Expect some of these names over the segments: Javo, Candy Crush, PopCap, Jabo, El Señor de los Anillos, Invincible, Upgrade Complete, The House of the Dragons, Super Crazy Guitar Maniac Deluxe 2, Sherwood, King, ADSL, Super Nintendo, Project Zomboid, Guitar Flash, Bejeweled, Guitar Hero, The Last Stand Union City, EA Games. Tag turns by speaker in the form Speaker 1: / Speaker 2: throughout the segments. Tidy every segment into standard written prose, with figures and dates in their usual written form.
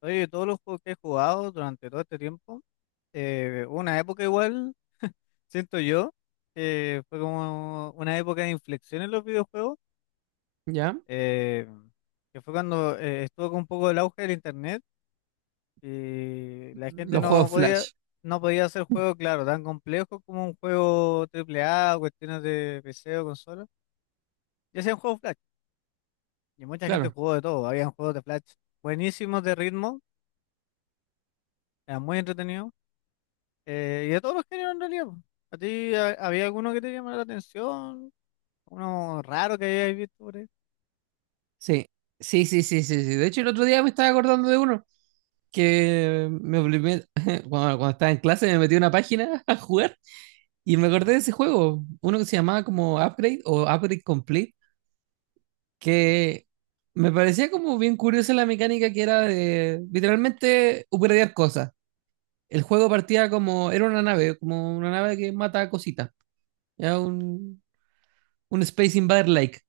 Speaker 1: Oye, todos los juegos que he jugado durante todo este tiempo, hubo una época igual, siento yo. Fue como una época de inflexión en los videojuegos,
Speaker 2: ¿Ya?
Speaker 1: eh, que fue cuando estuvo con un poco el auge del internet y la gente
Speaker 2: Los
Speaker 1: no
Speaker 2: juegos
Speaker 1: podía,
Speaker 2: Flash,
Speaker 1: no podía hacer juegos, claro, tan complejos como un juego triple A o cuestiones de PC o consola, y hacían juegos Flash, y mucha gente
Speaker 2: claro.
Speaker 1: jugó de todo, habían juegos de Flash buenísimos de ritmo, eran muy entretenidos. Y de todos los géneros en realidad, po. ¿A ti había alguno que te llamara la atención? ¿Uno raro que hayáis visto por ahí?
Speaker 2: Sí, sí, sí, sí, sí, sí. De hecho, el otro día me estaba acordando de uno que me obligé, cuando estaba en clase me metí a una página a jugar y me acordé
Speaker 1: Ya.
Speaker 2: de ese juego, uno que se llamaba como Upgrade o Upgrade Complete, que me parecía como bien curiosa la mecánica que era de literalmente upgradear cosas. El juego partía como, era una nave, como una nave que mata cositas. Era un Space Invader Like.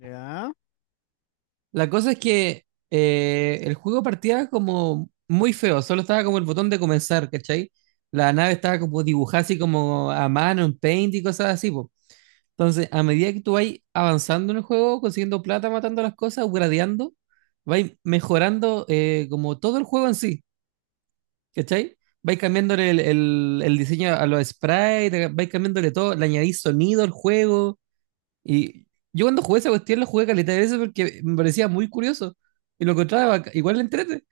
Speaker 1: Ya.
Speaker 2: La cosa es que el juego partía como muy feo, solo estaba como el botón de comenzar, ¿cachai? La nave estaba como dibujada así como a mano, en paint y cosas así, po. Entonces, a medida que tú vas avanzando en el juego, consiguiendo plata, matando las cosas, upgradeando, vas mejorando como todo el juego en sí, ¿cachai? Vais cambiándole el diseño a los sprites, vais cambiándole todo, le añadís sonido al juego y yo cuando jugué esa cuestión la jugué caleta de veces porque me parecía muy curioso. Y lo encontraba bac- igual le entrete.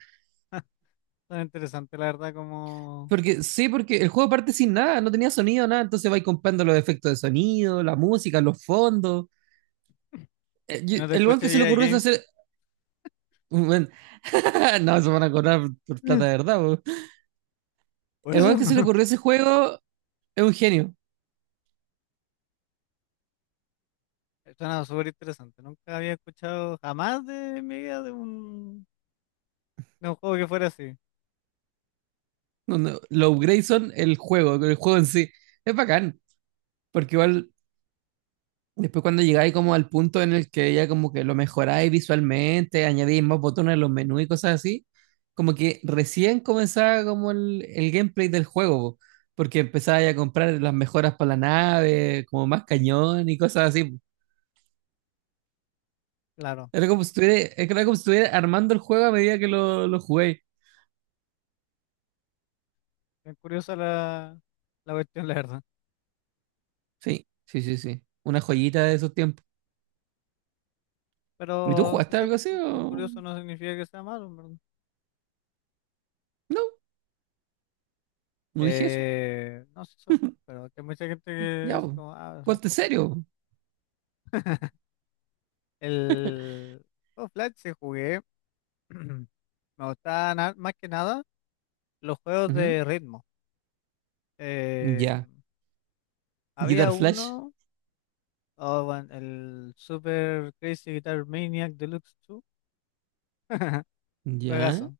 Speaker 1: Suena interesante, la verdad, como
Speaker 2: Porque sí, porque el juego parte sin nada, no tenía sonido, nada. Entonces vais comprando los efectos de sonido, la música, los fondos.
Speaker 1: que no te
Speaker 2: El weón
Speaker 1: escucha
Speaker 2: que se le
Speaker 1: EA
Speaker 2: ocurrió eso
Speaker 1: Games.
Speaker 2: hacer. Weón, no, se van a cobrar por plata de verdad, po.
Speaker 1: Por
Speaker 2: El
Speaker 1: eso.
Speaker 2: weón que se le ocurrió ese juego es un genio.
Speaker 1: Suena súper interesante. Nunca había escuchado jamás de mi vida de un juego que fuera así.
Speaker 2: No, no, los upgrades son el juego en sí. Es bacán, porque igual después cuando llegáis como al punto en el que ya como que lo mejoráis visualmente, añadís más botones en los menús y cosas así, como que recién comenzaba como el gameplay del juego, po, porque empezabais a comprar las mejoras para la nave, como más cañón y cosas así. Po.
Speaker 1: Claro.
Speaker 2: Era como si estuviera, era como si estuviera armando el juego a medida que lo jugué.
Speaker 1: Es curiosa la cuestión, la verdad.
Speaker 2: Sí, sí, sí, sí. Una joyita de esos tiempos. ¿Y tú
Speaker 1: Pero que
Speaker 2: jugaste
Speaker 1: sea
Speaker 2: algo así
Speaker 1: cu- cu-
Speaker 2: o...?
Speaker 1: curioso no significa que sea malo.
Speaker 2: No, no dije eso.
Speaker 1: No sé eso, pero que hay mucha gente que
Speaker 2: Ya,
Speaker 1: dice
Speaker 2: po.
Speaker 1: como, ah, son
Speaker 2: Ponte
Speaker 1: juegos Flash.
Speaker 2: serio.
Speaker 1: El juego Flash sí jugué. Me gustaban más que nada los juegos
Speaker 2: Ujú,
Speaker 1: de ritmo. Eh,
Speaker 2: ya.
Speaker 1: Había
Speaker 2: Guitar Flash.
Speaker 1: uno, oh, bueno, el Super Crazy Guitar Maniac Deluxe 2.
Speaker 2: Ya,
Speaker 1: Juegazo,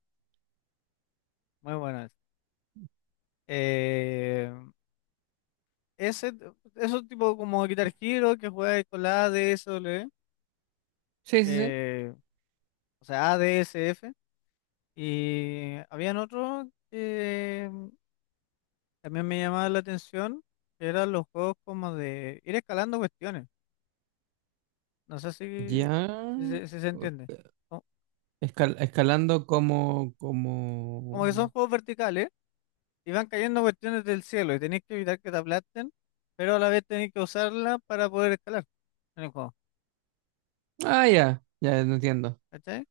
Speaker 1: muy bueno ese. Eh, Ese, eso tipo como Guitar Hero que juega con la ADSL,
Speaker 2: sí, sí, sí.
Speaker 1: eh, o sea, ADSF. Y habían otros que también me llamaban la atención, que eran los juegos como de ir escalando cuestiones. No sé si,
Speaker 2: Ya.
Speaker 1: si, se si se
Speaker 2: Co-
Speaker 1: entiende. Co-
Speaker 2: escal- escalando como, como.
Speaker 1: Como que son juegos verticales y van cayendo cuestiones del cielo y tenéis que evitar que te aplasten, pero a la vez tenéis que usarla para poder escalar en el juego.
Speaker 2: Ah, ya, ya no entiendo.
Speaker 1: ¿Cachai?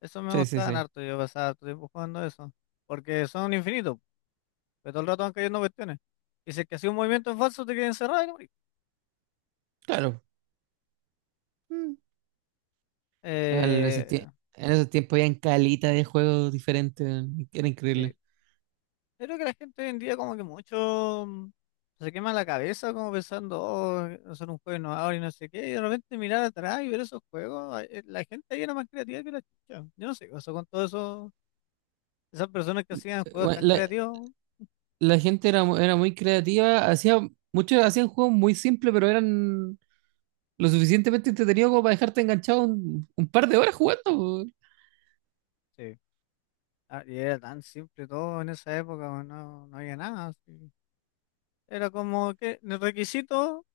Speaker 1: Eso me
Speaker 2: Sí, sí,
Speaker 1: gustaban
Speaker 2: sí.
Speaker 1: harto, yo pasaba harto tiempo jugando eso. Porque son infinitos, pero todo el rato van cayendo cuestiones. Y si es que hacía un movimiento en falso, te quedas encerrado y no morís.
Speaker 2: Claro. Mm. En esos
Speaker 1: Eh,
Speaker 2: tie- en esos tiempos habían calita de juegos diferentes, weón, era
Speaker 1: sí.
Speaker 2: increíble.
Speaker 1: Creo que la gente hoy en día como que mucho se quema la cabeza como pensando, oh, son un juego innovador y no sé qué, y de repente mirar atrás y ver esos juegos, ah, la gente ahí era más creativa que la chucha. Yo no sé, o sea, con todo eso, esas personas que hacían juegos
Speaker 2: Bueno,
Speaker 1: tan creativos,
Speaker 2: la gente era, mu- era muy creativa, hacía, muchos hacían juegos muy simples, pero eran lo suficientemente entretenidos como para dejarte enganchado un par de horas jugando.
Speaker 1: sí, ah, y era tan simple todo en esa época, bueno, no, no había nada, así. Era como que el requisito,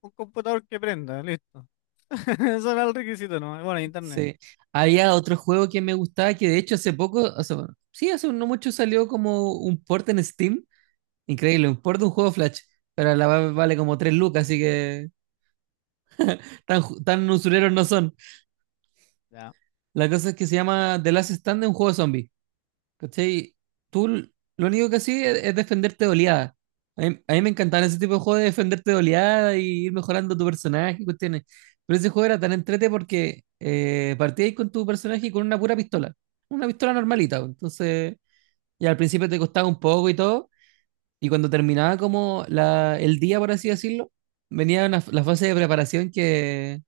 Speaker 1: un computador que prenda, listo. Eso era el requisito, ¿no? Bueno, internet.
Speaker 2: Sí. Había otro juego que me gustaba que de hecho hace poco, o sea, bueno, sí, hace no mucho salió como un port en Steam. Increíble, un port de un juego Flash. Pero la va- vale como 3 lucas, así que tan, ju- tan usureros no son.
Speaker 1: Ya,
Speaker 2: La cosa es que se llama The Last Stand, un juego zombie. ¿Cachai? Tú l- lo único que sí es defenderte de oleada. A mí me encantaban ese tipo de juegos de defenderte de oleada y ir mejorando tu personaje y cuestiones. Pero ese juego era tan entrete porque partíais con tu personaje y con una pura pistola. Una pistola normalita. Pues. Entonces, ya al principio te costaba un poco y todo. Y cuando terminaba como la, el día, por así decirlo, venía una- la fase de preparación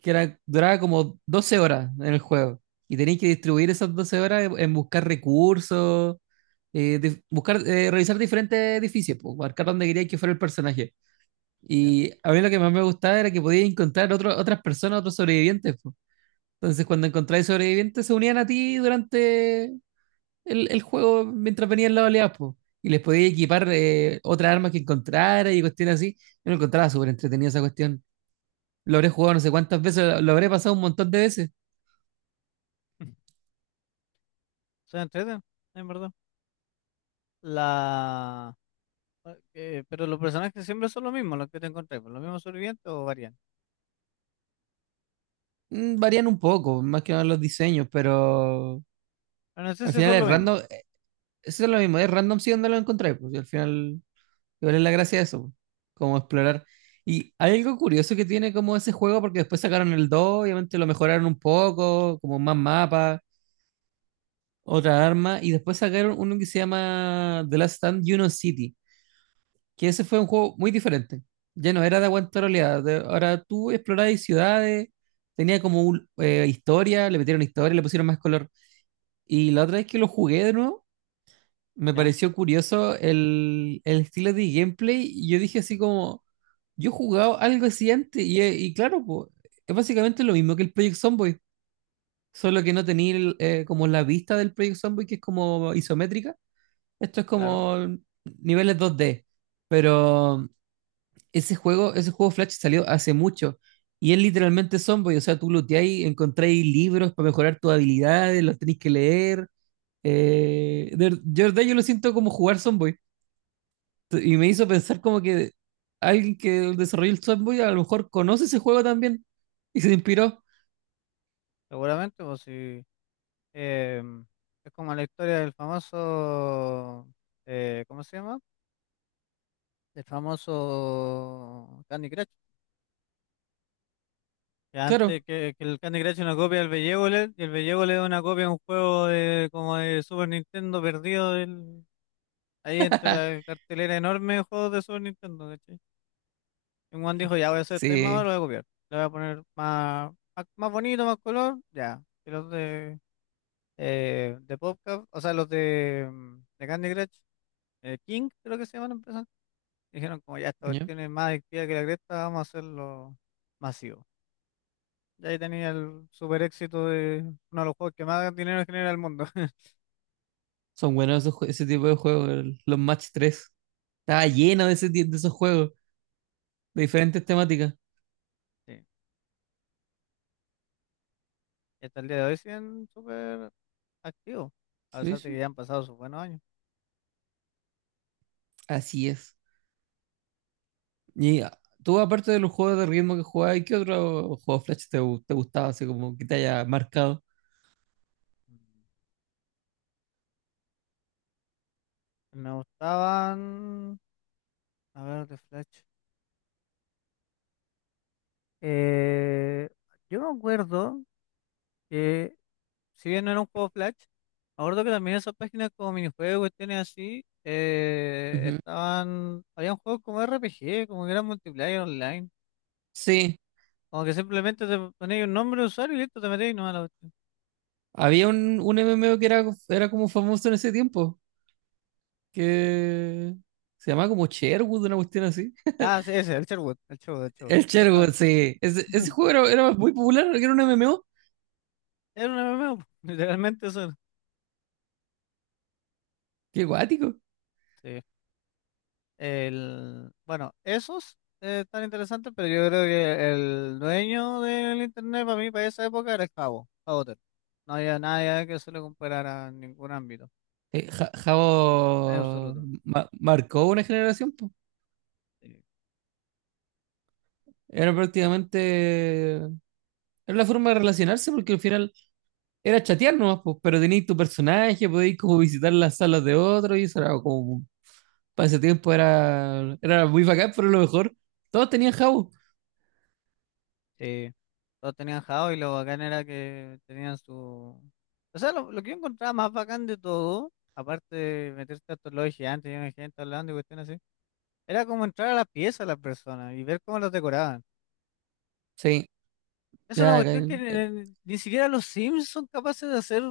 Speaker 2: que era, duraba como 12 horas en el juego. Y tenéis que distribuir esas 12 horas en buscar recursos, dif- buscar, revisar diferentes edificios, pues, marcar dónde queríais que fuera el personaje.
Speaker 1: ya.
Speaker 2: Y a mí lo que más me gustaba era que podías encontrar otro- otras personas, otros sobrevivientes. Pues. Entonces, cuando encontráis sobrevivientes, se unían a ti durante el juego mientras venían las oleadas, pues. Y les podías equipar otras armas que encontrara y cuestiones así. Yo lo encontraba súper entretenida esa cuestión. Lo habré jugado no sé cuántas veces, lo habré pasado un montón de veces.
Speaker 1: Son entreten, en verdad. La. Ah, pero los personajes siempre son los mismos, los que te encontré, pues, los mismos sobrevivientes o varían.
Speaker 2: Mm, varían un poco, más que nada los diseños, pero
Speaker 1: Pero no sé
Speaker 2: al
Speaker 1: si
Speaker 2: final
Speaker 1: son lo
Speaker 2: es random.
Speaker 1: mismo.
Speaker 2: Eso es lo mismo, es random si donde lo encontráis, pues y al final, igual es la gracia de eso, pues, como explorar. Y hay algo curioso que tiene como ese juego, porque después sacaron el 2 obviamente lo mejoraron un poco, como más mapas, otra arma, y después sacaron uno que se llama The Last Stand Juno City, que ese fue un juego muy diferente. Ya no era de aguantar oleadas, de- ahora tú explorabas ciudades, tenía como un- historia, le metieron historia, le pusieron más color. Y la otra vez que lo jugué de nuevo, me
Speaker 1: ¿Ya?
Speaker 2: pareció curioso el estilo de gameplay. Y yo dije así como, yo he jugado algo así antes. Y claro, po, es básicamente lo mismo que el Project Zomboid, solo que no tenía el, como la vista del Project Zomboid, que es como isométrica. Esto es
Speaker 1: Claro,
Speaker 2: como niveles 2D. Pero ese juego Flash salió hace mucho. Y es literalmente Zomboid, o sea, tú looteáis, encontráis libros para mejorar tus habilidades, los tenéis que leer de verdad yo lo siento como jugar Sonboy. Y me hizo pensar como que alguien que desarrolló el Sonboy a lo mejor conoce ese juego también y se inspiró.
Speaker 1: seguramente, pues si em, es como la historia del famoso, ¿cómo se llama? El famoso Candy Crush. Que antes
Speaker 2: Claro,
Speaker 1: que el Candy Crush es una copia del Bejeweled, y el Bejeweled es una copia de un juego de, como de Super Nintendo perdido del, ahí entre la cartelera enorme de juegos de Super Nintendo, ¿cachai? Y Juan dijo, ya voy a hacer tema
Speaker 2: sí.
Speaker 1: ahora, lo voy a copiar. Le voy a poner más, más, más bonito, más color, ya. Y los de PopCap, o sea, los de, de Candy Crush, King, creo que se llaman la empresa. Dijeron, como ya esta
Speaker 2: ¿Ya?
Speaker 1: cuestión es más adictiva que la cresta, vamos a hacerlo masivo. Y ahí tenía el super éxito de uno de los juegos que más dinero genera el mundo.
Speaker 2: Son buenos esos jue- ese tipo de juegos, el- los Match tres. Estaba lleno de, ese ti- de esos juegos, de diferentes temáticas.
Speaker 1: Sí. Y hasta el día de hoy siguen súper activos, a
Speaker 2: Sí,
Speaker 1: pesar de que
Speaker 2: sí.
Speaker 1: ya han pasado sus buenos años.
Speaker 2: Así es. Y ah, tú, aparte de los juegos de ritmo que jugabas, ¿qué otro juego Flash te, gu- te gustaba, así como que te haya marcado?
Speaker 1: Mm. Me gustaban, a ver, de Flash. Eh, yo me acuerdo que, si bien no era un juego Flash, me acuerdo que también esas páginas como minijuegos, tienen así,
Speaker 2: Ujú.
Speaker 1: estaban, habían juegos como RPG, como que eran multiplayer online,
Speaker 2: Sí,
Speaker 1: como que simplemente te ponías un nombre de usuario y listo, te metías y no a la cuestión.
Speaker 2: había un MMO que era, era como famoso en ese tiempo, que se llamaba como Sherwood, una cuestión así.
Speaker 1: Ah, sí, ese, el Sherwood, el Sherwood, el Sherwood,
Speaker 2: El Sherwood,
Speaker 1: justamente.
Speaker 2: sí. Ese juego era, era muy popular, era un MMO.
Speaker 1: Era un MMO. Literalmente eso era.
Speaker 2: Qué guático.
Speaker 1: Sí. El, bueno, esos están interesantes, pero yo creo que el dueño del internet para mí, para esa época, era el Javo, Javo. No había nadie que se le comparara en ningún ámbito, en
Speaker 2: Jabo
Speaker 1: absoluto.
Speaker 2: ma- marcó una generación, po.
Speaker 1: Sí,
Speaker 2: Era prácticamente... Era la forma de relacionarse porque al final era chatear nomás, po, pero tenías tu personaje, podías como visitar las salas de otros y eso era como... Para ese tiempo era, era muy bacán, pero a lo mejor todos tenían Jabo.
Speaker 1: sí, todos tenían Javo y lo bacán era que tenían su... O sea, lo que yo encontraba más bacán de todo, aparte de meterte a estos lobbies gigantes, y gente hablando y cuestiones así, era como entrar a la pieza de las personas y ver cómo los decoraban.
Speaker 2: Sí,
Speaker 1: Es una
Speaker 2: ya,
Speaker 1: cuestión
Speaker 2: acá-
Speaker 1: que ni siquiera los Sims son capaces de hacer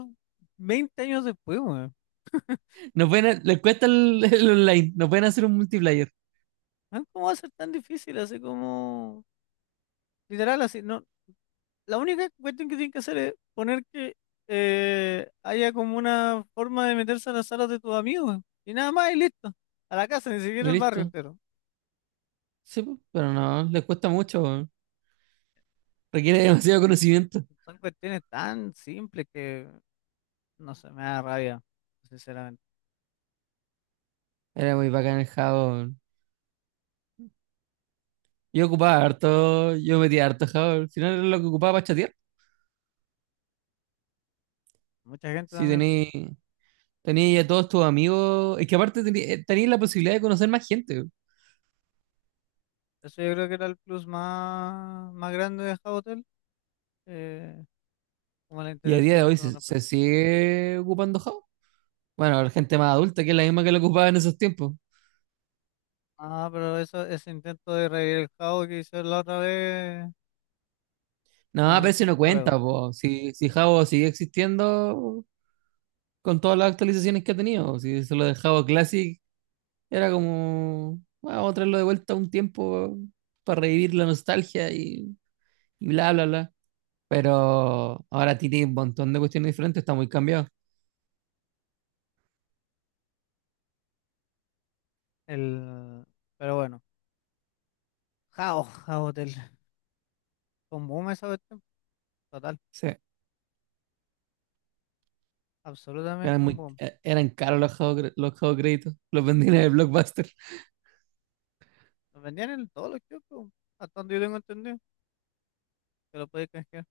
Speaker 1: 20 años después, weón.
Speaker 2: no pueden, ha- les cuesta el online, no pueden hacer un multiplayer.
Speaker 1: Ah, ¿cómo va a ser tan difícil? Así como, literal, así, no. La única cuestión que tienen que hacer es poner que haya como una forma de meterse a las salas de tus amigos, y nada más, y listo. A la casa, ni siquiera
Speaker 2: Y
Speaker 1: al barrio
Speaker 2: listo.
Speaker 1: entero.
Speaker 2: Sí, po, pero no, les cuesta mucho. Weón. Requiere
Speaker 1: Son, cu-
Speaker 2: demasiado conocimiento.
Speaker 1: son cuestiones tan simples que, no sé, me da rabia, sinceramente.
Speaker 2: Era muy bacán el Java. Weón. Yo ocupaba harto, yo metía harto Java. Al final era lo que ocupaba para chatear.
Speaker 1: Mucha gente
Speaker 2: Si
Speaker 1: también,
Speaker 2: tenéis tenéis a todos tus amigos. Es que aparte tenéis la posibilidad de conocer más gente. Weón.
Speaker 1: eso yo creo que era el plus más, más grande de Hotel, eh, como las
Speaker 2: Y a día de
Speaker 1: interacciones
Speaker 2: hoy
Speaker 1: con
Speaker 2: se,
Speaker 1: otra
Speaker 2: se
Speaker 1: persona.
Speaker 2: sigue ocupando Java. Bueno, la gente más adulta que es la misma que lo ocupaba en esos tiempos.
Speaker 1: Ah, pero eso, ese intento de revivir el jao que hizo la otra vez,
Speaker 2: No, pero
Speaker 1: no,
Speaker 2: eso
Speaker 1: no,
Speaker 2: no
Speaker 1: no
Speaker 2: cuenta,
Speaker 1: pegó.
Speaker 2: po. Si, si Java sigue existiendo, con todas las actualizaciones que ha tenido. Si se lo dejaba Classic, era como, "Bueno, vamos a traerlo de vuelta un tiempo para revivir la nostalgia y bla, bla, bla." Pero ahora tiene un montón de cuestiones diferentes, está muy cambiado.
Speaker 1: El, pero bueno, jao, jao del, un boom esa cuestión, total,
Speaker 2: Sí. Eran,
Speaker 1: absolutamente un
Speaker 2: muy,
Speaker 1: boom.
Speaker 2: eran caros los juegos, cre- los juegos créditos, los vendían en el Blockbuster.
Speaker 1: Lo vendían en todos los kioscos, hasta donde yo tengo entendido, que lo podéis canjear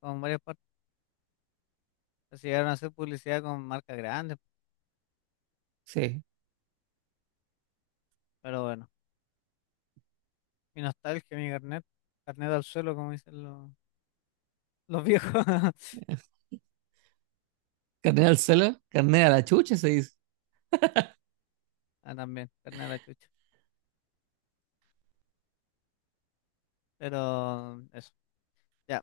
Speaker 1: con varias partes. Así llegaron a hacer publicidad con marcas grandes,
Speaker 2: Sí.
Speaker 1: pero bueno, mi nostalgia, mi carnet, carnet al suelo, como dicen los viejos.
Speaker 2: Carne al celo, carne a la
Speaker 1: Carnet.
Speaker 2: chucha se dice.
Speaker 1: Ah, también, carnet a la chucha. Pero eso. Ya.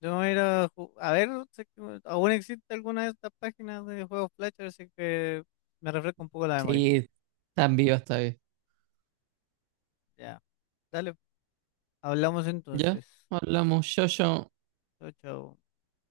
Speaker 1: Yo voy a ir a, a ver si es que aún existe alguna de estas páginas de juegos Flash, así que me refresco un poco la memoria.
Speaker 2: Sí, tan vivo está bien.
Speaker 1: Ya. Dale, hablamos
Speaker 2: Ya,
Speaker 1: entonces.
Speaker 2: hablamos, yo, yo.
Speaker 1: Chao, chao.